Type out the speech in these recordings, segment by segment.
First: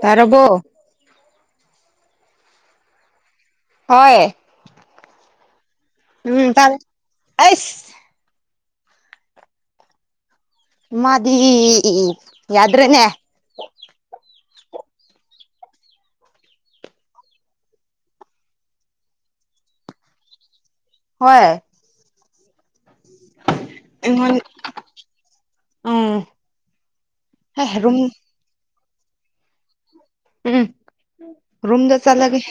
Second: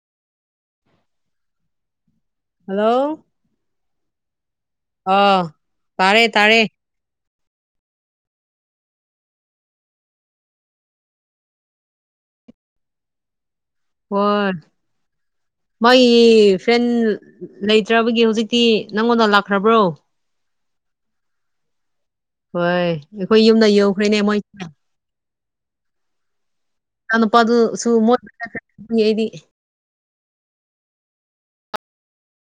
ꯇꯔꯔꯕꯣ hello ꯍꯣꯏ ꯑꯥ ꯎꯝ ꯇꯥꯔꯦ ꯑꯩꯁ ꯃꯥꯗꯤ ꯌꯥꯗ꯭ꯔꯦꯅꯦ ꯋꯥꯠ ꯃꯥꯒꯤ ꯐ꯭ꯔꯦꯟ ꯂꯩꯇ꯭ꯔꯕꯒꯤ ꯍꯧꯖꯤꯛꯇꯤ ꯅꯪꯉꯣꯟꯗ ꯂꯥꯛꯈ꯭ꯔꯕ꯭ꯔꯣ ꯍꯣꯏ ꯍꯣꯏ ꯑꯩꯈꯣꯏ ꯌꯨꯝꯗ ꯌꯧꯈ꯭ꯔꯦꯅꯦ ꯑꯩꯉꯣꯟ ꯃꯣꯏ ꯎꯝ ꯅꯪ ꯍꯦ ꯅꯨꯄꯗꯨꯁꯨ ꯔꯨꯝ ꯃꯣꯠ [unintelligible] ꯅꯤ ꯑꯩꯗꯤ ꯎꯝ ꯔꯨꯝꯗ ꯆꯠꯂꯒꯦ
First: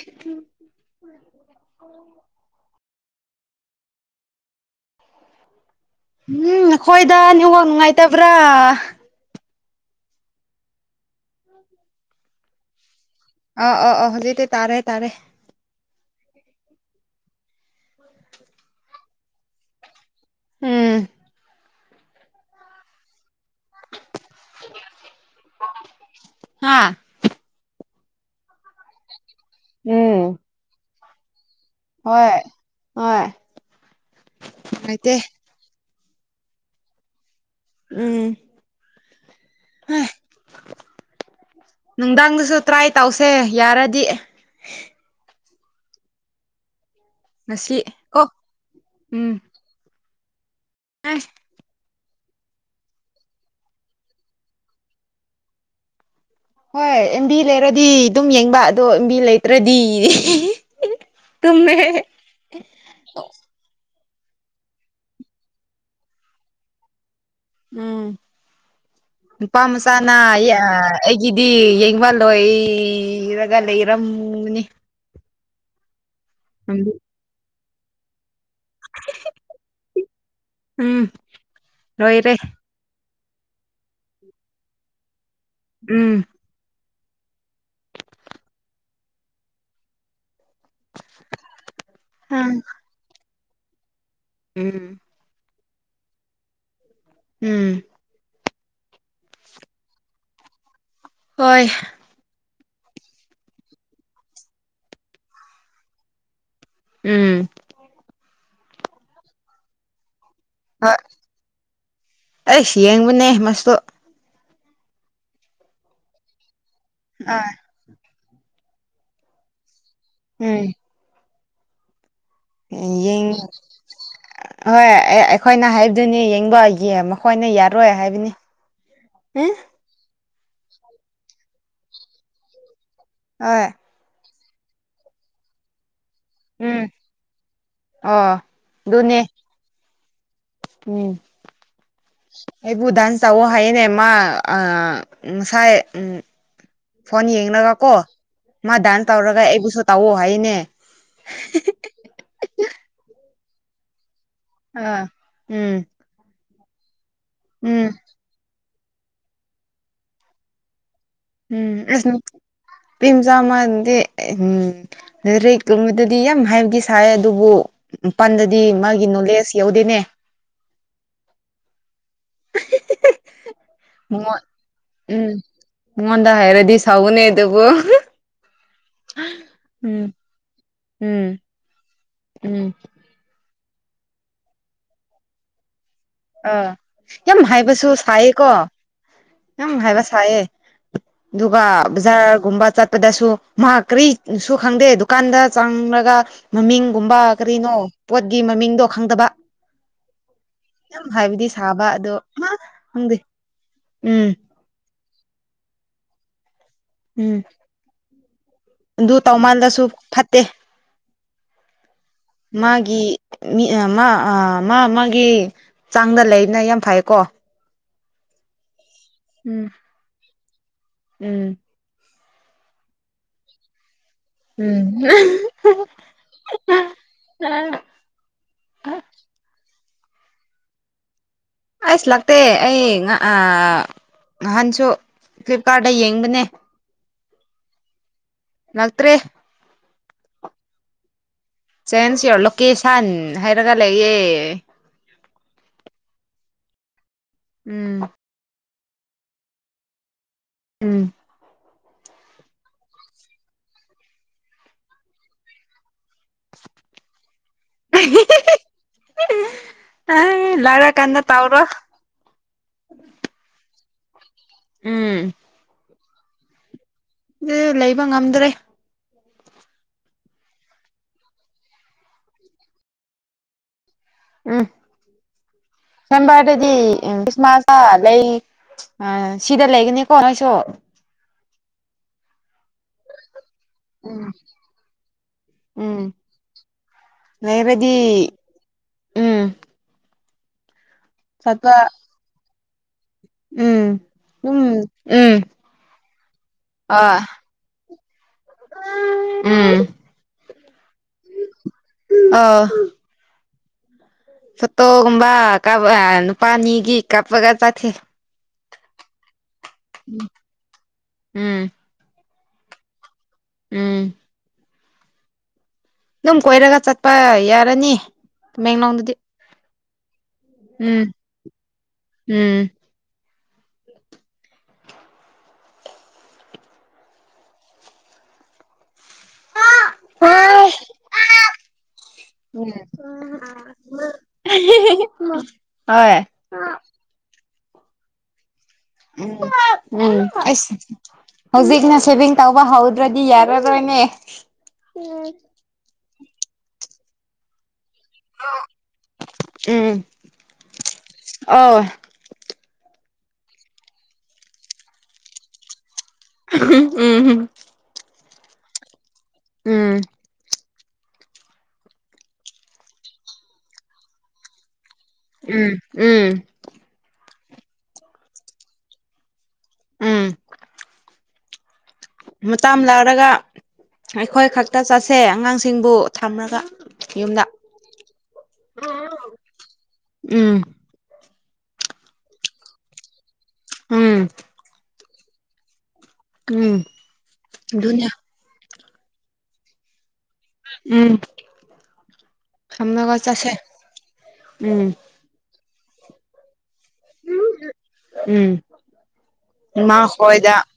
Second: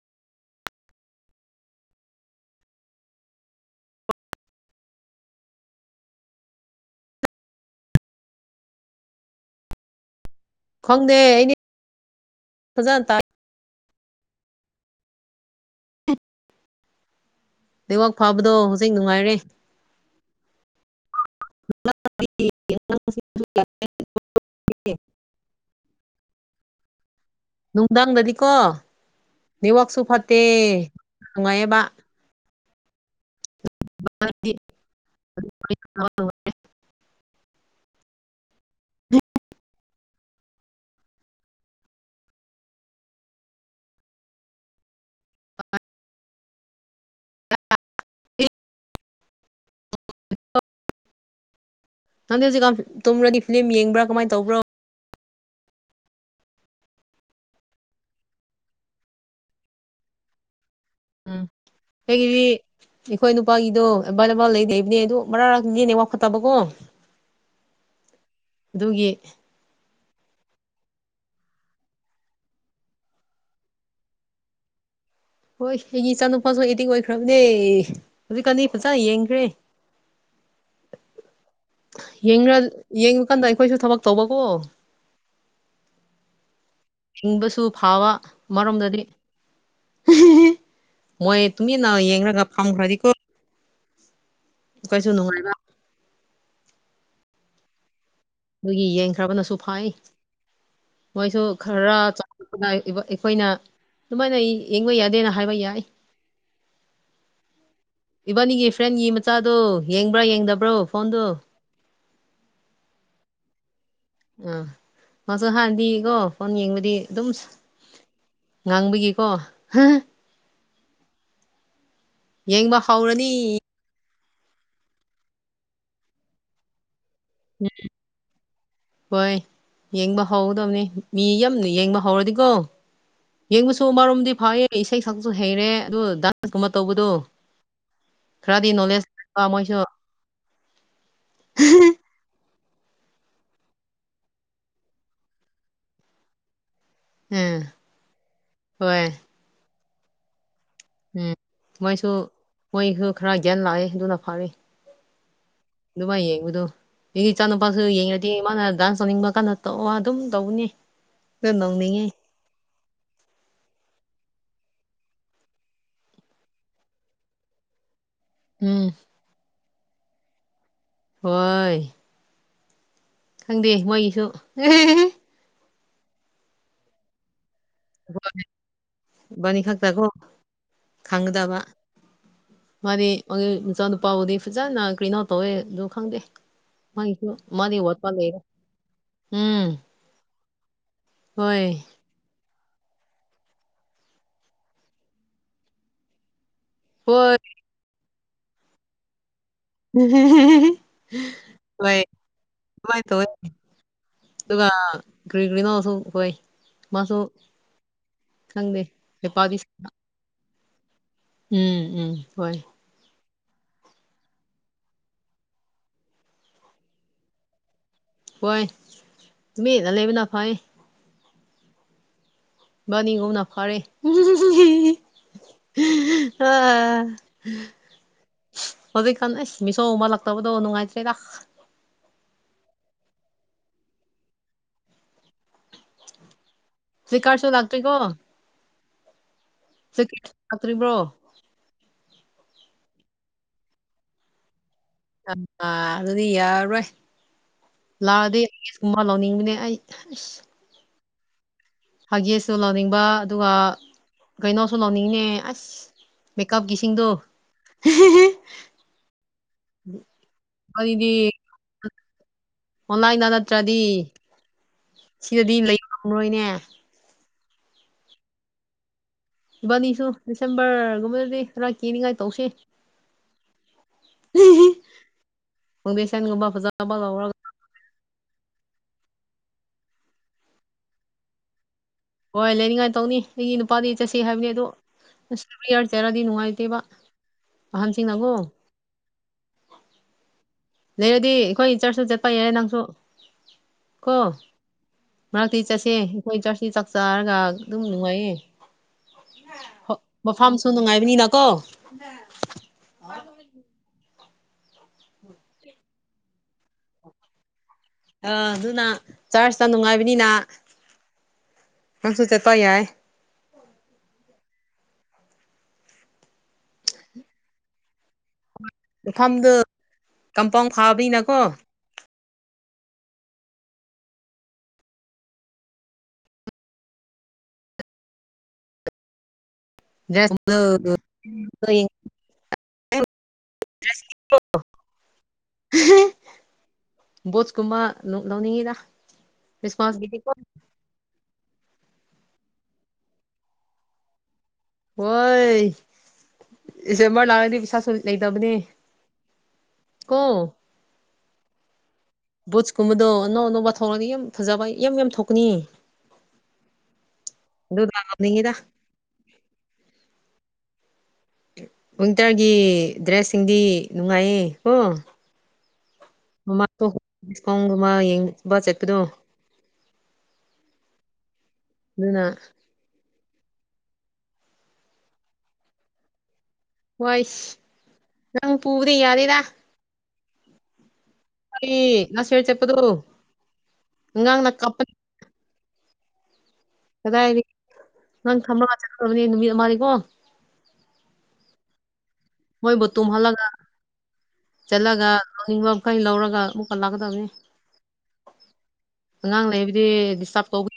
ꯎꯝ ꯅꯈꯣꯏꯗ ꯅꯦꯠꯋꯥꯛ ꯅꯨꯡꯉꯥꯏꯇꯕ꯭ꯔꯥ ꯈꯪꯗꯦ ꯑꯩꯗꯤ ꯐꯖꯅ ꯇꯥꯏ ꯑ ꯑ ꯑ ꯍꯧꯖꯤꯛꯇꯤ ꯇꯥꯔꯦ ꯇꯥꯔꯦ ꯅꯦꯠꯋꯥꯛ ꯐꯕꯗꯣ ꯍꯧꯖꯤꯛ ꯅꯨꯡꯉꯥꯏꯔꯦ ꯎꯝ [unintelligible] ꯍꯥꯥ ꯅꯨꯡꯗꯥꯡꯗꯗꯤꯀꯣ ꯅꯦꯠꯋꯥꯛꯁꯨ ꯎꯝ ꯐꯠꯇꯦ ꯅꯨꯡꯉꯥꯏꯌꯦꯕ ꯍꯣꯏ ꯍꯣꯏ ꯅꯨꯡꯉꯥꯏꯇꯦ [unintelligible] ꯎꯝ ꯅꯨꯡꯗꯥꯡꯗꯁꯨ ꯇ꯭ꯔꯥꯏ ꯇꯧꯁꯦ ꯌꯥꯔꯗꯤ ꯑ [unintelligible] ꯉꯁꯤ ꯀꯣ [inaudible] ꯑꯩꯁ ꯅꯪꯗꯤ ꯍꯧꯖꯤꯛꯀꯥꯟ ꯇꯨꯝꯔꯗꯤ ꯐꯤꯂꯝ ꯌꯦꯡꯕ꯭ꯔꯥ ꯀꯃꯥꯏ ꯇꯧꯕ꯭ꯔꯣ ꯍꯣꯏ ꯑꯦꯝꯕꯤ ꯂꯩꯔꯗꯤ ꯑꯗꯨꯝ ꯌꯦꯡꯕ ꯑꯗꯣ ꯑꯦꯝꯕꯤ ꯂꯩꯇ꯭ꯔꯗꯤ ꯎꯝ ꯇꯨꯝꯃꯦ ꯑꯩꯒꯤꯗꯤ ꯑꯩꯈꯣꯏ ꯅꯨꯄꯥꯒꯤꯗꯣ ꯑꯦꯕꯥꯏꯂꯦꯕꯜ ꯂꯩꯇꯦ ꯍꯥꯏꯕꯅꯦ ꯑꯗꯨ ꯃꯔꯛ ꯃꯔꯛꯇꯗꯤ ꯅꯦꯠꯋꯥꯛ ꯐꯠꯇꯕꯀꯣ ꯎꯝ ꯑꯗꯨꯒꯤ ꯅꯨꯄꯥ ꯃꯆꯥꯅ ꯌꯥ ꯑꯩꯒꯤꯗꯤ ꯌꯦꯡꯕ ꯂꯣꯏꯔꯒ ꯂꯩꯔꯝ ꯎꯡꯕꯅꯤ ꯍꯣꯏ ꯑꯩꯒꯤ ꯏꯆꯥꯅꯨꯄꯥꯁꯨ ꯑꯦꯗꯤꯡ ꯑꯣꯏꯈ꯭ꯔꯕꯅꯦ ꯍꯧꯖꯤꯛꯀꯥꯟꯗꯤ ꯐꯖ ꯌꯦꯡꯈ꯭ꯔꯦ ꯎꯝ ꯌꯦ ꯂꯣꯏꯔꯦ ꯌꯦꯡꯉꯨꯀꯥꯟꯗ ꯑꯩꯈꯣꯏꯁꯨ ꯊꯕꯛ ꯇꯧꯕꯀꯣ ꯎꯝ ꯍꯤꯡꯕꯁꯨ ꯐꯕ ꯃꯔꯣꯝꯗꯗꯤ ꯃꯣꯏ ꯇꯨꯝꯃꯤꯅ ꯌꯦꯡꯔꯒ ꯐꯥꯝ ꯈ꯭ꯔꯗꯤ ꯀꯣ ꯎꯝ ꯀꯩꯁꯨꯨꯅꯅꯨꯡ ꯎꯝ ꯃꯣꯏꯒꯤ ꯌꯦꯡꯈ꯭ꯔꯕꯅꯁꯨ ꯐꯩ ꯃꯣꯏꯁꯨ ꯍꯣꯏ ꯈꯔ ꯑꯩꯈꯣꯏꯅ ꯑꯗꯨꯃꯥꯏꯅ ꯌꯦꯡꯕ ꯌꯥꯗꯦꯅ ꯍꯥꯏꯕ ꯌꯥꯏ ꯎꯝ ꯏꯕꯥꯅꯤꯒꯤ ꯐ꯭ꯔꯦꯟꯒꯤ ꯃꯆꯥꯗꯣ ꯌꯦꯡꯕ꯭ꯔꯥ ꯌꯦꯡꯗꯕ꯭ꯔꯣ ꯍꯣꯏ ꯐꯣꯟꯗꯣ ꯑꯩꯁ ꯌꯦꯡꯕꯅꯦ ꯃꯥꯁꯨ ꯑꯥ ꯃꯥꯁꯨ ꯍꯥꯟꯅꯗꯤꯀꯣ ꯐꯣꯟ ꯌꯦꯡꯕꯗꯤ ꯑꯗꯨꯝ ꯑꯥ ꯉꯥꯡꯕꯒꯤꯀꯣ ꯎꯝ ꯌꯦꯡꯕ ꯍꯧꯔꯅꯤ ꯍꯣꯏ ꯑꯩꯈꯣꯏꯅ ꯍꯥꯏꯕꯗꯨꯅꯤ ꯌꯦꯡꯕ ꯌꯦ ꯍꯣꯏꯅꯦ ꯌꯥꯔꯣꯏ ꯍꯥꯏꯕꯅꯤ ꯍꯣꯏ ꯎꯝ ꯌꯦꯡꯕ ꯍꯧꯒꯗꯕꯅꯤ ꯃꯤ ꯌꯥꯝꯅ ꯌꯦꯡꯕ ꯍꯧꯔꯗꯤꯀꯣ ꯍꯣꯏ ꯌꯦꯡꯕꯁꯨ ꯃꯔꯨꯝꯝꯗꯤ ꯐꯌꯦ ꯏꯁꯩ ꯁꯛꯄꯁꯨ ꯍꯩꯔꯦ ꯑꯗꯨ ꯀꯨꯝꯕ ꯎꯝ ꯇꯧꯕꯗꯨ ꯑꯣ ꯈꯔꯗꯤ ꯑꯗꯨꯅꯦ ꯅꯣꯂꯦꯖ ꯃꯣꯏꯁꯨ ꯎꯝ ꯍ ꯑꯩꯕꯨ ꯗꯥꯥꯟꯁ ꯇꯥ ꯍꯥꯏꯌꯦꯅꯦ ꯃꯥ ꯑ ꯉꯁꯥꯏ ꯎꯝ ꯐꯣꯟ ꯎꯝ ꯌꯦꯡꯒ ꯀꯣ ꯃꯥ ꯍꯣꯏ ꯗꯥꯟꯁ ꯇꯧꯔꯒ ꯑꯩꯕꯨꯁꯨ ꯇꯥꯛꯑꯣ ꯍꯥꯏꯅꯦ ꯎꯝ ꯃꯣꯏꯁꯨ ꯃꯣꯏꯁꯨ ꯈꯔ ꯒ꯭ꯌꯥꯟ ꯂꯥꯛꯑꯦ ꯑꯗꯨꯅ ꯐꯥꯔꯤ ꯑ ꯎꯝ ꯑꯗꯨꯃꯥꯏ ꯌꯦꯡꯕꯗꯣ ꯑꯩꯒꯤ ꯏꯆꯥ ꯅꯨꯨꯄꯥꯁꯨ ꯎꯝ ꯌꯦꯡꯉꯗꯤꯦ ꯃꯥꯅ ꯗꯥꯟꯁ ꯇꯧꯅꯤꯡꯕ ꯀꯥꯟꯗ ꯇꯧ ꯑꯗꯨꯝ ꯇꯧꯕꯅꯦ ꯎꯝ ꯄꯤꯝꯖ ꯃꯗꯤ ꯎꯝ ꯅꯔꯦ ꯀꯕꯗꯗꯤ ꯌꯥꯝ ꯍꯥꯏꯕꯗꯤ ꯁꯥꯏ ꯑꯗꯨꯕꯨ ꯃꯄꯥꯟꯗꯗꯤ ꯎꯝ ꯃꯥꯒꯤ ꯅꯣꯂꯦꯖ ꯌꯥꯎꯗꯦꯅꯦ ꯍꯣꯏ ꯈꯪꯗꯦ ꯃꯣꯏꯁꯨ ꯃꯉꯣꯟ ꯎꯝ ꯃꯉꯣꯟꯗ ꯍꯦꯔꯗꯤ ꯁꯥꯎꯅꯦ ꯇꯕꯨꯣ ꯏꯕꯥꯅꯥ ꯈꯛꯇꯀꯣ ꯎꯝ ꯈꯪꯒꯗꯕ ꯎꯝ ꯃꯥꯗꯤ [unintelligible] ꯃꯆꯥꯅꯨꯄꯥꯕꯨꯗꯤ ꯐꯖꯅ ꯀ꯭ꯔꯤꯟ ꯑꯥꯎꯠ ꯇꯧꯋꯦ ꯑꯗꯨ ꯈꯪꯗꯦ ꯑꯥ ꯃꯥꯒꯤꯁꯨ ꯌꯥꯝ ꯃꯥꯗꯤ ꯍꯩꯕꯁꯨ ꯋꯥꯠꯄ ꯂꯩꯔꯦ ꯁꯥꯏꯌꯦꯀꯣ ꯎꯝ ꯌꯥꯝ ꯍꯥꯏꯕ ꯁꯥꯏꯌꯦ ꯍꯣꯏ ꯗꯨꯒꯥ ꯕꯖꯥꯔꯒꯨꯝꯕ ꯆꯠꯄꯗꯁꯨ ꯃꯥ ꯀꯔꯤꯁꯨ ꯈꯪꯗꯦ ꯗꯨꯀꯥꯟꯗ ꯆꯥꯡꯉꯒ ꯃꯃꯤꯡ ꯄꯨꯝꯕꯥ ꯍꯣꯏ ꯀꯔꯤꯅꯣ ꯄꯣꯠꯀꯤ ꯃꯃꯤꯡꯗꯣ ꯈꯪꯗꯕ ꯌꯥꯝ ꯍꯥꯏꯕꯗꯤ ꯁꯥꯕ ꯑꯗꯣ ꯃꯥ ꯈꯪꯗꯦ [unintelligible] ꯎꯝ ꯑꯗꯨꯒ ꯀꯔꯤ ꯀꯔꯤꯅꯣꯁꯨ ꯍꯣꯏ ꯃꯥꯁꯨ ꯎꯝ ꯈꯪꯗꯦ ꯑꯗꯨ ꯍꯩꯄꯥꯗꯤ ꯇꯧꯃꯥꯟꯂꯁꯨ ꯐꯠꯇꯦ ꯎꯝ ꯎꯝ ꯍꯣꯏ ꯃꯥꯒꯤ ꯃꯤ ꯃꯥ ꯃꯥ ꯃꯥꯒꯤ ꯆꯥꯡꯗ ꯂꯩꯕꯅ ꯌꯥꯝ ꯐꯩꯀꯣ ꯍꯣꯏ ꯎꯝ ꯃꯤ ꯠꯅ ꯂꯩꯕꯅ ꯐꯥꯏ ꯎꯝ ꯕꯥꯅꯤꯒꯨꯝꯅ ꯐꯥꯔꯦ ꯑ ꯎꯝ ꯍꯧꯖꯤꯛꯀꯥꯟ ꯑꯩꯏ ꯃꯤꯁꯣ ꯃꯥꯟꯂꯛꯇꯕꯗꯣ ꯅꯨꯡꯉꯥꯏꯇꯔꯦꯗ ꯑꯁ ꯂꯥꯛꯇꯦ ꯑꯩ ꯅꯍꯥꯟꯁꯨ ꯐ꯭ꯂꯤꯞꯀꯥꯔꯗꯩ ꯌꯦꯡꯕꯅꯦ ꯁ꯭ꯀꯥꯔꯁꯨ ꯂꯥꯛꯇ꯭ꯔꯤꯒ‌ꯣ ꯂꯛꯇꯔ‌ꯦ [unintelligible] ꯂꯛꯇꯔꯤꯕ‌ꯣ ꯆꯦꯟꯁ ꯌꯣꯔ ꯂꯣꯀꯦꯁꯟ ꯍꯥꯏꯔꯒ ꯂꯩꯌꯦ ꯑ ꯑꯗꯨꯗꯤ ꯌꯥꯔꯔꯣꯏ ꯎꯝ ꯂꯥꯛꯑꯗꯤ ꯎꯃ ꯂꯧꯅꯤꯡꯕꯅꯦ ꯑꯩ ꯑꯁ ꯎꯝ ꯍꯥꯒꯤꯁꯁꯨ ꯂꯧꯅꯤꯡꯕ ꯑꯗꯨꯒ ꯀꯩꯅꯣꯁꯨ ꯂꯧꯅꯤꯡꯅꯦ ꯑꯁ ꯃꯦꯛꯀꯞꯒꯤꯁꯤꯡꯗꯣ ꯑꯩꯗꯤ ꯇꯧꯔꯣꯏ ꯑꯣꯟꯂꯥꯏꯟꯗ ꯅꯠꯇ꯭ꯔꯗꯤ ꯎꯝ ꯁꯤꯗꯗꯤ ꯂꯩ ꯉꯝꯔꯣꯏꯅꯦ ꯑꯦ ꯂꯩꯕ ꯉꯝꯗ꯭ꯔꯦ ꯏꯕꯥꯟꯅꯤꯁꯨ ꯗꯤꯁꯦꯝꯕꯔꯒꯨꯝꯕꯗꯗꯤ ꯈꯔ ꯀ‌ꯦꯅꯤꯉꯥꯏ ꯇꯧꯁ‌‍ꯦ ꯎꯝ ꯗꯤꯁ‌ꯦꯝꯕꯔ ꯐꯥꯎꯟꯗꯦꯁꯟꯒꯨꯝꯕ ꯗꯗꯤ ꯐꯖꯕ ꯑꯥ ꯂꯧꯔꯒ ꯈ꯭ꯔꯤꯁꯃꯥꯁ ꯑ ꯂꯩ ꯑ ꯁꯤꯗ ꯂꯩꯒꯅꯤꯀꯣ ꯅꯣꯏꯁꯨ ꯍꯣꯏ ꯂꯩꯅꯤꯡꯉꯥꯏ ꯇꯧꯅꯤ ꯑꯩꯒꯤ ꯅꯨꯄꯥꯗꯤ ꯆꯠꯁꯤ ꯍꯥꯏꯕꯅꯤ ꯑꯗꯣ [unintelligible] ꯅꯨꯡꯉꯥꯏꯇꯦꯕ ꯅꯦꯕꯗꯤ ꯑꯍꯟꯁꯤꯡꯅꯀꯣ ꯂꯩꯔꯗꯤ ꯑꯩꯈꯣꯏ ꯆꯠꯄ ꯆꯔ꯭ꯆꯁꯨ ꯆꯠꯄ ꯌꯥꯏꯔꯦ ꯅꯪꯁꯨ ꯎꯝ ꯀꯣ ꯑꯗꯨꯝ ꯎꯝ ꯃꯔꯛꯇꯤ ꯆꯠꯁꯦ ꯑꯩꯈꯣꯏ ꯆꯔ꯭ꯆꯀꯤ ꯆꯥꯛ ꯑ ꯆꯥꯔꯒ ꯑꯗꯨꯝ ꯅꯨꯡꯉꯥꯏꯌꯦ ꯎꯝ ꯃꯐꯝꯁꯨ ꯅꯨꯡꯉꯥꯏꯕꯅꯤꯅꯀꯣ ꯑꯥ ꯐꯣꯇꯣꯒꯨꯝꯕ ꯀꯥꯞꯄꯒ ꯅꯨꯄꯥꯅꯤꯒꯤ ꯀꯥꯞꯄꯒ ꯆꯠꯊꯦ ꯑꯥ ꯑꯗꯨꯅ ꯆꯔ꯭ꯆꯇ ꯅꯨꯡꯉꯥꯏꯕꯅꯤꯅ ꯎꯝ ꯅꯪꯁꯨ ꯆꯠꯄ ꯌꯥꯏꯌ‌ꯦ ꯎꯝ ꯑꯗꯨꯝ ꯀꯣꯏꯔꯒ ꯆꯠꯄ ꯌꯥꯔꯅꯤ ꯇꯃꯦꯡꯂꯣꯡꯗꯗꯤ ꯃꯐꯝꯗꯨ ꯀꯝꯄꯥꯎꯟ ꯎꯝ ꯐꯥꯕꯅꯤꯅꯀꯣ ꯎꯝ ꯍꯣꯏ [unintelligible] ꯎꯝ ꯍꯣꯏ [unintelligible] ꯕꯨꯠꯁꯀꯨꯝꯕ ꯂꯨꯛ ꯂꯧꯅꯤꯡꯉꯤꯗ ꯎꯝ ꯎꯝ ꯈ꯭ꯔꯤꯁꯃꯥꯁꯀꯤꯗꯤꯀꯣ ꯑꯁ ꯍꯧꯖꯤꯛꯅ ꯁꯦꯚꯤꯡ ꯇꯧꯕ ꯍꯧꯗ꯭ꯔꯗꯤ ꯌꯥꯔꯔꯣꯏꯅꯦ ꯍꯣꯏ ꯏꯁꯦꯝꯕꯔ ꯂꯥꯛꯑꯗꯤ ꯄꯩꯁꯥ ꯂꯩꯇꯕꯅꯦ ꯀꯣ ꯑ ꯕꯨꯠꯁꯀꯨꯝꯕꯗꯣ ꯑꯅꯧ ꯑꯅꯧꯕ ꯊꯣꯡꯔꯗꯤ ꯌꯥꯝ ꯐꯖꯕ ꯌꯥꯝ ꯌꯥꯝ ꯊꯣꯛꯀꯅꯤ [unintelligible] ꯑꯗꯨꯅ [unintelligible] ꯎꯝ ꯋꯤꯟꯇꯔꯒꯤ ꯗ꯭ꯔꯦꯁꯁꯤꯡꯗꯤ ꯅꯨꯡꯉꯥꯏꯌꯦ ꯀꯣ ꯎꯝ ꯎꯝ ꯃꯃꯥꯡꯗꯣ ꯗꯤꯁꯀꯥꯎꯟꯒꯨꯝꯕ ꯌꯦꯡꯕ ꯆꯠꯄꯗꯣ ꯎꯝ ꯂꯨꯅ ꯇꯥꯝꯂꯔꯒ ꯑꯩꯈꯣꯏ ꯈꯛꯇ ꯆꯠꯁꯦ ꯑꯉꯥꯡꯁꯤꯡꯕꯨ ꯊꯝꯂꯒ ꯍꯣꯏꯁ ꯅꯪ ꯄꯨꯕꯗꯤ ꯌꯥꯔꯤꯔ ꯎꯝ ꯏ ꯅꯁꯦꯔ ꯆꯄꯗꯨ ꯎꯝ ꯑꯉꯥꯡꯅ ꯀꯞꯄ ꯎꯝ ꯀꯗꯥꯏꯗꯒꯤ ꯑꯗꯨꯅꯦ ꯅꯪ ꯊꯝꯃꯒ ꯆꯠꯀꯗꯕꯗꯤ ꯅꯨꯃꯤꯠ ꯑꯃꯥꯅꯤꯀꯣ ꯎꯝ ꯃꯣꯏꯕꯨ ꯊꯝꯂꯒ ꯇꯨꯝꯍꯜꯂꯒ ꯆꯠꯁꯦ ꯎꯝ ꯆꯠꯂꯒ ꯂꯧꯅꯤꯡꯕꯃꯈꯩ ꯂꯧꯔꯒ ꯃꯨꯛ ꯂꯥꯛꯀꯗꯕꯅꯤ ꯎꯝ ꯑꯉꯥꯡ ꯂꯩꯕꯗꯤ ꯗꯤꯁꯇꯥꯔꯕ ꯇꯧꯕ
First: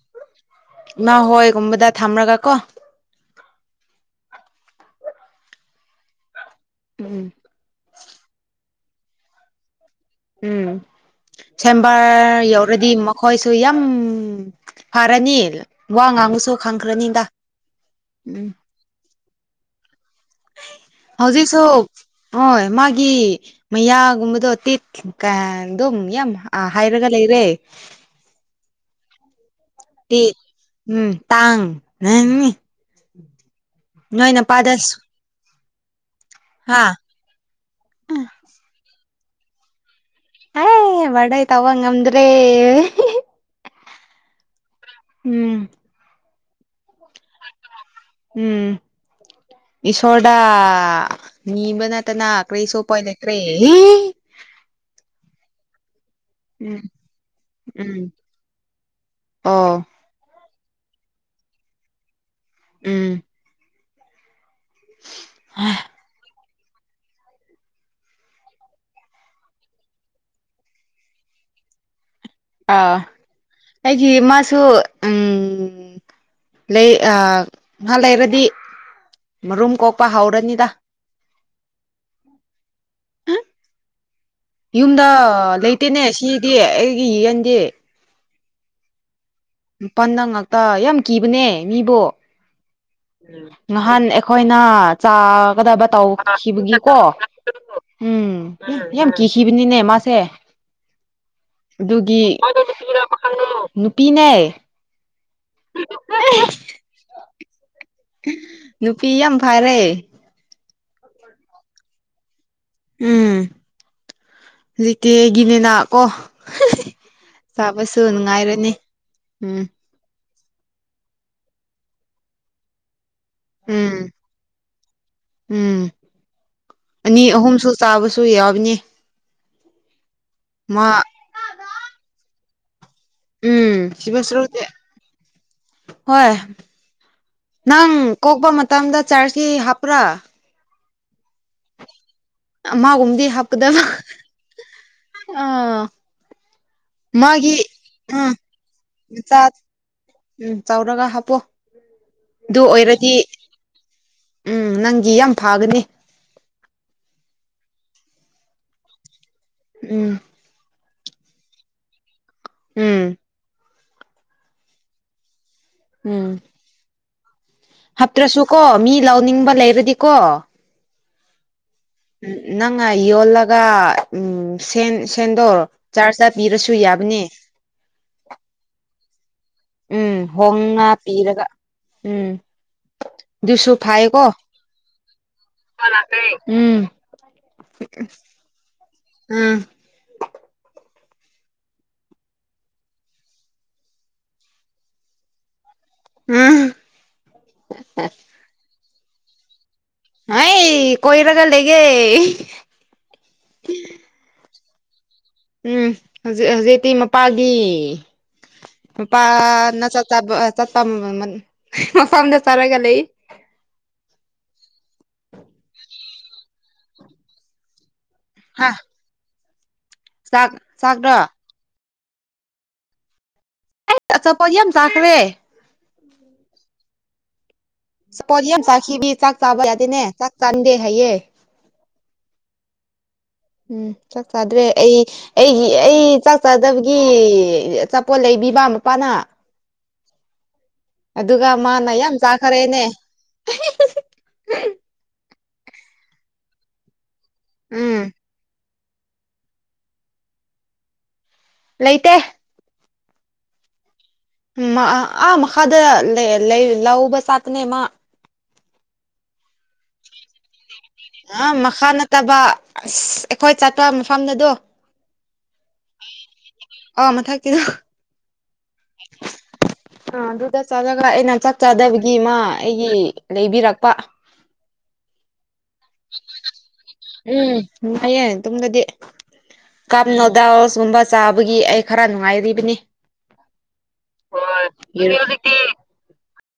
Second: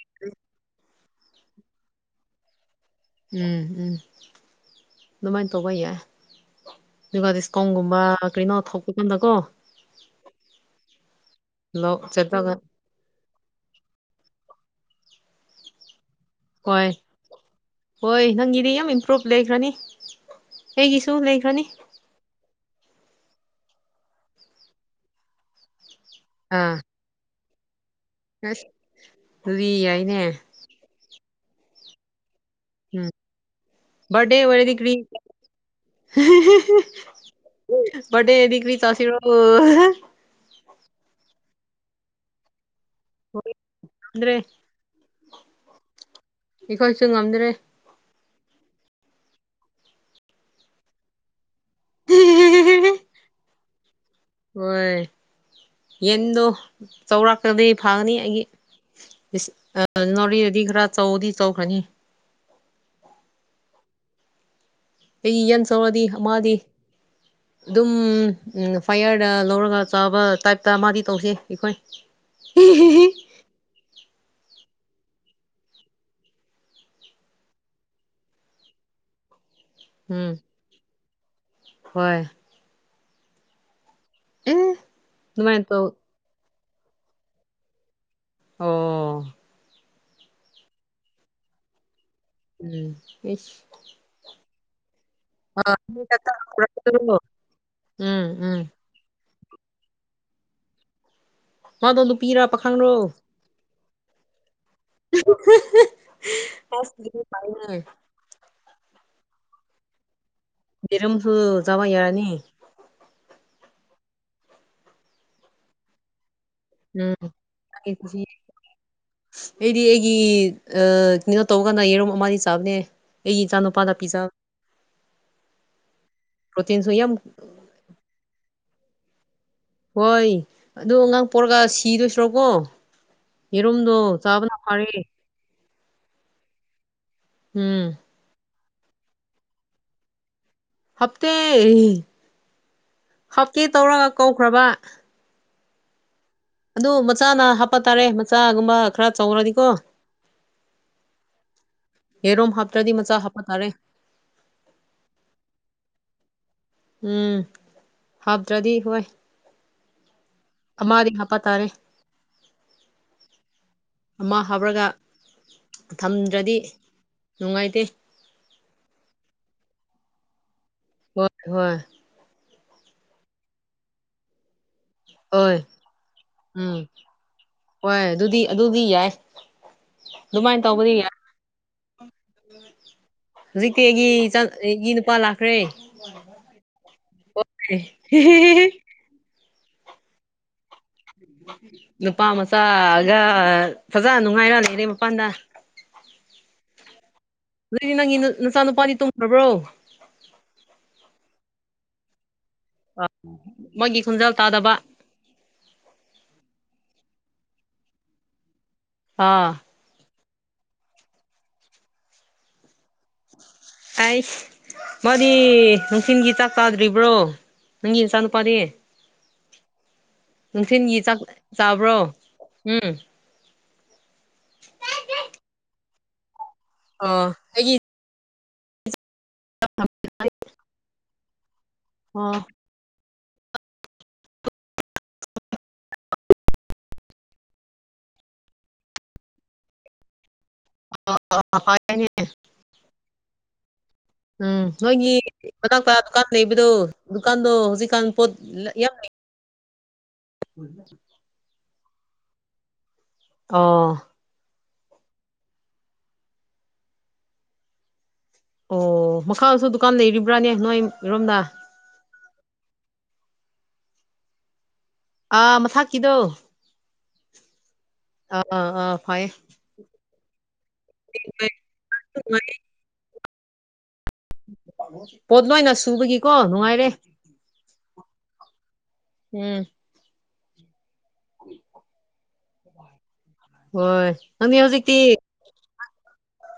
ꯅ ꯍꯣꯏꯒꯨꯝꯕꯗ ꯊꯝꯂꯒ ꯀꯣ ꯎꯝ ꯎꯝ ꯑꯗꯨꯃꯥꯏꯅ ꯇꯧꯕ ꯌꯥꯏ ꯎꯝ ꯗꯨꯒ ꯗꯤꯁ ꯀꯣꯡꯒꯨꯝꯕ ꯀꯩꯅꯣ ꯊꯣꯛꯄ ꯀꯥꯟꯗ ꯀꯣ ꯎꯝ ꯂꯧ ꯁꯦꯝꯕꯥꯔ ꯆꯠꯂꯒ ꯌꯧꯔꯗꯤ ꯃꯛ ꯍꯣꯏꯁꯨ ꯌꯥꯝ ꯐꯔꯅꯤ ꯋꯥ ꯉꯥꯡꯕꯁꯨ ꯍꯣꯏ ꯈꯪꯈ꯭ꯔꯅꯤꯗ ꯍꯣꯏ ꯎꯝ ꯅꯪꯒꯤꯗꯤ ꯌꯥꯝ ꯏꯝꯄ꯭ꯔꯨꯞ ꯂꯩꯈ꯭ꯔꯅꯤ ꯑꯩꯒꯤꯁꯨ ꯍꯧꯖꯤꯛꯁꯨ ꯂꯩꯈ꯭ꯔꯅꯤ ꯍꯣꯏ ꯃꯥꯒꯤ ꯃꯌꯥꯒꯨꯝꯕꯗꯣ ꯇꯦꯠ ꯀ ꯑꯗꯨꯝ ꯌꯝ ꯑꯥ ꯍꯥꯏꯔꯒ ꯂꯩꯔꯦ ꯑꯁ ꯑꯗꯨꯗꯤ ꯌꯥꯏꯅꯦ ꯇꯤ ꯎꯝ ꯇꯥꯡ ꯉꯅꯤ ꯎꯝ ꯕꯥꯔꯗꯦ ꯑꯣꯏꯔꯗꯤ ꯀꯔꯤ ꯍꯥ ꯕꯥꯔꯗꯦ ꯑꯣꯏꯔꯗꯤ ꯀ꯭ꯔꯤ ꯆꯥꯁꯤꯔꯣ ꯑꯩ ꯕꯥꯔꯗꯦ ꯇꯧꯕ ꯉꯝꯗ꯭ꯔꯦ ꯍꯣꯏꯗ꯭ꯔꯦ [unintelligible] ꯎꯝ ꯑꯩꯈꯣꯏꯁꯨ ꯉꯝꯗ꯭ꯔꯦ ꯎꯝ ꯏꯁ꯭ꯋꯔꯗ ꯅꯤꯕ ꯅꯠꯇꯅꯥ ꯀ꯭ꯔꯤꯁꯨ ꯎꯄꯥꯏ ꯂꯩꯇ꯭ꯔꯦ ꯍꯣꯏ ꯌꯦꯟꯗꯣ ꯎꯝ ꯆꯥꯎꯔꯛꯈ꯭ꯔꯗꯤ ꯎꯝ ꯐꯒꯅꯤ ꯑꯩꯒꯤ ꯑꯣ ꯉꯣꯎꯔꯤꯌꯣꯗꯤ ꯈꯔꯥ ꯇꯧꯗꯤ ꯇꯧꯈ꯭ꯔꯅꯤ ꯎꯝ ꯑꯩ ꯌꯦꯟ ꯊꯣꯡꯂꯗꯤ ꯑꯃꯥꯗꯤ [inaudible] ꯑꯗꯨꯝ ꯐꯥꯏꯌꯔꯗ ꯂꯧꯔꯒ ꯆꯥꯕ ꯇꯥꯏꯞꯇ ꯃꯥꯗꯤ ꯇꯧꯁꯦ ꯑꯩꯈꯣꯏ ꯑꯥ ꯑꯩꯒꯤ ꯃꯥꯁꯨ ꯎꯝ ꯂꯩ ꯉꯍꯥ ꯂꯩꯔꯗꯤ ꯃꯔꯨꯝ ꯀꯣꯛꯄ ꯎꯝ ꯍꯧꯔꯅꯤꯗ ꯍꯣꯏ ꯑꯦ ꯌꯨꯝꯗ ꯑꯗꯨꯃꯥꯏꯅ ꯇꯧ ꯂꯩꯇꯦꯅꯦ ꯁꯤꯗꯤ ꯑꯩꯒꯤ ꯌꯦꯟꯗꯤ ꯑꯣ ꯃꯄꯥꯟꯗ ꯉꯥꯛꯇ ꯌꯥꯝ ꯀꯤꯕꯅꯦ ꯃꯤꯕꯣ [unintelligible] ꯉꯍꯥꯟ ꯑꯩꯈꯣꯏꯅ ꯆꯥꯒꯗꯕ ꯇꯧꯈꯤꯕꯒꯤ ꯀꯣ ꯎꯝ ꯌꯥꯝ ꯌꯥꯝ ꯀꯤꯈꯤꯕꯅꯤꯅꯦ ꯃꯥꯁꯦ ꯃꯥꯗꯣ ꯑꯗꯨꯒꯤ ꯅꯨꯄꯤꯔ ꯄꯥꯈꯪꯔꯣ ꯅꯨꯄꯤꯅꯦ ꯑꯁ ꯄꯥꯏꯅꯦ ꯅꯨꯄꯤ ꯌꯥꯝ ꯐꯔꯦ ꯔꯝꯁꯨ ꯆꯕ ꯌꯥꯔꯥꯅꯤ ꯎꯝ ꯍꯧꯖꯤꯀꯤꯦꯒꯤꯅꯦꯅ ꯀꯣ ꯎ ꯆꯥꯕꯁꯨ ꯅꯨꯡꯉꯥꯏꯔꯅꯤ ꯎꯝ ꯑꯩꯗꯤ ꯑꯩꯒꯤ ꯀꯩꯅꯣ ꯇꯧꯒꯥꯟ ꯌꯦꯔꯨꯝ ꯑꯃ ꯆꯥꯕꯅꯦ ꯑꯩꯒꯤ ꯏꯆꯥ ꯅꯨꯨꯄꯥꯗ ꯎꯝ ꯄꯤꯖꯥ ꯎꯝ ꯄ꯭ꯔꯣꯇꯤꯟꯁꯨ ꯌꯥꯝ ꯑꯅꯤ ꯑꯍꯨꯝꯁꯨ ꯆꯥꯕꯁꯨ ꯌꯥꯎꯕꯅꯤ ꯍꯣꯏ ꯃꯥ ꯑꯗꯨ ꯑꯉꯥꯡ ꯄꯣꯔꯒ ꯁꯤꯗꯣꯏꯁꯤꯔꯣꯀꯣ ꯎꯝ ꯌꯦꯔꯨꯝꯗꯣ ꯁꯤꯕ ꯆꯥꯕꯅ ꯁꯔꯨꯛꯇꯤ ꯐꯥꯔꯦ ꯍꯣꯏ ꯅꯪ ꯎꯝ ꯀꯣꯛꯄ ꯃꯇꯝꯗ ꯆꯥꯔꯖꯁꯤ ꯍꯥꯞꯄ꯭ꯔꯥ ꯍꯥꯞꯇꯦ ꯃꯥꯒꯨꯝꯕꯗꯤ ꯍꯥꯞꯀꯦ ꯇꯧꯔꯒ ꯀꯧꯈ꯭ꯔꯕ ꯑ ꯑꯗꯨ ꯃꯆꯥꯅ ꯍꯥꯞꯄ ꯇꯥꯔꯦ ꯎꯝ ꯃꯆꯥꯒꯨꯝꯕ ꯈꯔ ꯃꯆꯥ ꯆꯥꯎꯔꯅꯤꯀꯣ ꯎꯝ ꯆꯥꯎꯔꯒ ꯍꯥꯞꯄꯣ ꯌꯦꯔꯨꯝ ꯑꯗꯨ ꯍꯥꯞꯇ꯭ꯔꯗꯤ ꯑꯣꯏꯔꯗꯤ ꯃꯆꯥ ꯍꯥꯞꯄ ꯇꯥꯔꯦ ꯎꯝ ꯅꯪꯒꯤ ꯌꯥꯝ ꯐꯒꯅꯤ ꯎꯝ ꯍꯥꯞꯇ꯭ꯔꯗꯤ ꯍꯣꯏ ꯎꯝ ꯑꯃꯗꯤ ꯍꯥꯄ ꯇꯥꯔꯦ ꯎꯝ ꯑꯃ ꯍꯥꯞꯔꯒ ꯊꯝꯗ꯭ꯔꯗꯤ ꯅꯨꯡꯉꯥꯏꯇꯦ ꯍꯥꯞꯇ꯭ꯔꯁꯨꯀꯣ ꯃꯤ ꯂꯧꯅꯤꯡꯕ ꯂꯩꯔꯗꯤꯀꯣ ꯍꯣꯏ ꯍꯣꯏ ꯎ ꯅꯪ ꯌꯣꯜꯒ ꯎꯝ ꯍꯣꯏ ꯁꯦꯟꯗꯣꯔ ꯆꯥ ꯆꯥ ꯄꯤꯔꯁꯨ ꯎꯝ ꯌꯥꯕꯅꯦ ꯍꯣꯏ ꯑꯗꯨꯗꯤ ꯑꯗꯨꯗꯤ ꯌꯥꯏ ꯎꯝ ꯍꯣꯡ ꯑꯗꯨꯃꯥꯏꯅ ꯉꯥ ꯇꯧꯕꯗꯤ ꯌꯥꯏ ꯄꯤꯔꯒ ꯎꯝ ꯑꯗꯨꯁꯨ ꯍꯧꯖꯤꯛꯇꯤ ꯐꯩꯀꯣ ꯑꯩꯒꯤꯒꯤ ꯅꯨꯄꯥ ꯂꯥꯛꯈ꯭ꯔꯦ ꯎꯝ ꯑꯣ ꯎꯝ ꯅꯨꯄꯥ ꯃꯆꯥꯒ ꯐꯖ ꯅꯨꯡꯉꯥꯏꯔ ꯂꯩꯔꯦ ꯃꯄꯥꯟꯗ ꯎꯝ ꯑꯗꯨꯏꯗꯤ ꯅꯪꯒꯤ ꯅꯆꯥ ꯅꯨꯄꯥꯅꯤ ꯇꯨꯝꯈꯕ꯭ꯔꯣ ꯑꯩ ꯀꯣꯏꯔꯒ ꯂꯩꯒꯦ ꯑ ꯃꯥꯒꯤ ꯈꯣꯟꯖꯥ ꯇꯥꯗꯕ ꯎꯝ ꯍꯧꯖꯤꯛ ꯍꯧꯖꯤꯛꯇꯤ ꯃꯄꯥꯒꯤ ꯑꯥ ꯃꯄꯥꯅ ꯆ ꯆꯕ ꯆ ꯇ ꯃ ꯃꯄꯥꯝꯗ ꯆꯔꯒꯦ ꯂꯩ ꯑꯩꯁ ꯃꯥꯗꯤ ꯅꯨꯡꯊꯤꯟꯜꯒꯤ ꯆꯥꯛ ꯆꯥꯗ꯭ꯔꯤꯕ꯭ꯔꯣ ꯅꯪꯒꯤ ꯏꯆꯥꯅꯨꯄꯥꯗꯤ ꯍꯥ ꯆꯥꯛ ꯅꯨꯡꯊꯤꯜꯒꯤ ꯆꯥꯛꯔꯣ ꯆꯥꯕ꯭ꯔꯣ ꯎꯝ ꯑꯩ ꯑꯆꯥꯄꯣꯠꯗꯤ ꯌꯥꯝ ꯆꯥꯈ꯭ꯔꯦ ꯑ ꯄꯣꯂꯤꯌꯝ ꯆꯥ ꯆꯥꯛ ꯆꯥꯕ ꯌꯥꯗꯦꯅꯦ ꯆꯥꯛ ꯆꯥꯟꯗꯦ ꯍꯥꯏꯌꯦ ꯑꯣ ꯎꯝ ꯆꯗ꯭ꯔꯦ ꯑꯩ ꯑꯩꯒꯤ ꯑꯩ ꯆꯥꯛ ꯆꯥꯗꯕꯒꯤ ꯑꯆꯥꯄꯣꯠ ꯂꯩꯕꯤꯕ ꯃꯥ ꯃꯄꯥꯅ ꯑꯗꯨꯒ ꯃꯥꯅ ꯌꯥꯝ ꯆꯥꯈꯔꯦꯅꯦ ꯎꯝ ꯅꯣꯏꯒꯤ ꯃꯅꯥꯛꯄ ꯗꯨꯀꯥꯟ ꯂꯩꯕꯗꯣ ꯗꯨꯀꯥꯟꯗ ꯍꯧꯖꯤꯛꯀꯥꯟ ꯎꯝ ꯄꯣꯠ ꯌꯥ ꯂꯩꯇꯦ ꯑꯣ ꯑꯥ ꯃꯈꯥꯗ ꯂꯧꯕ ꯆꯥꯇꯅꯦ ꯃꯥ ꯑꯣ ꯃꯈꯥꯁꯨ ꯗꯨꯀꯥꯟ ꯂꯩꯔꯤꯕ꯭ꯔꯥꯅꯦ ꯅꯣꯏ ꯑ ꯃꯈꯥ ꯅꯠꯇꯕ ꯑꯁ ꯑꯩꯈꯣꯏ ꯆꯠꯄ ꯃꯐꯝꯗꯗꯣ ꯑꯥ ꯃꯊꯛꯀꯤꯗꯣ ꯑ ꯃꯥꯊꯛꯀꯤꯗꯣ ꯑꯥ ꯑꯥ ꯑꯥ ꯐꯩꯌꯦ ꯑ ꯗꯗꯥ ꯆ ꯒꯥ ꯌꯦꯅꯥ ꯑꯩꯅ ꯆ ꯆ ꯆꯥꯗꯕꯒꯤ ꯃꯥ ꯅꯨꯡꯉꯥꯏ ꯑꯩꯒꯤ ꯂꯩꯕꯤꯔꯛꯄ ꯄꯗꯃꯥꯏ ꯅꯁꯨ ꯎꯝꯌꯦꯡ ꯇꯝꯅꯗꯤ ꯎꯝ ꯀꯞ ꯅꯨꯗꯜꯁꯀꯨꯝꯕ ꯆꯥꯕꯒꯤ ꯑꯩ ꯈꯔ ꯅꯨꯡꯉꯥꯏꯔꯤꯕꯅꯤ ꯍꯣꯏ ꯑꯗꯨ ꯍꯧꯖꯤꯛꯇꯤ ꯑꯗꯨꯗꯤ ꯍꯧꯖꯤꯛꯇꯤ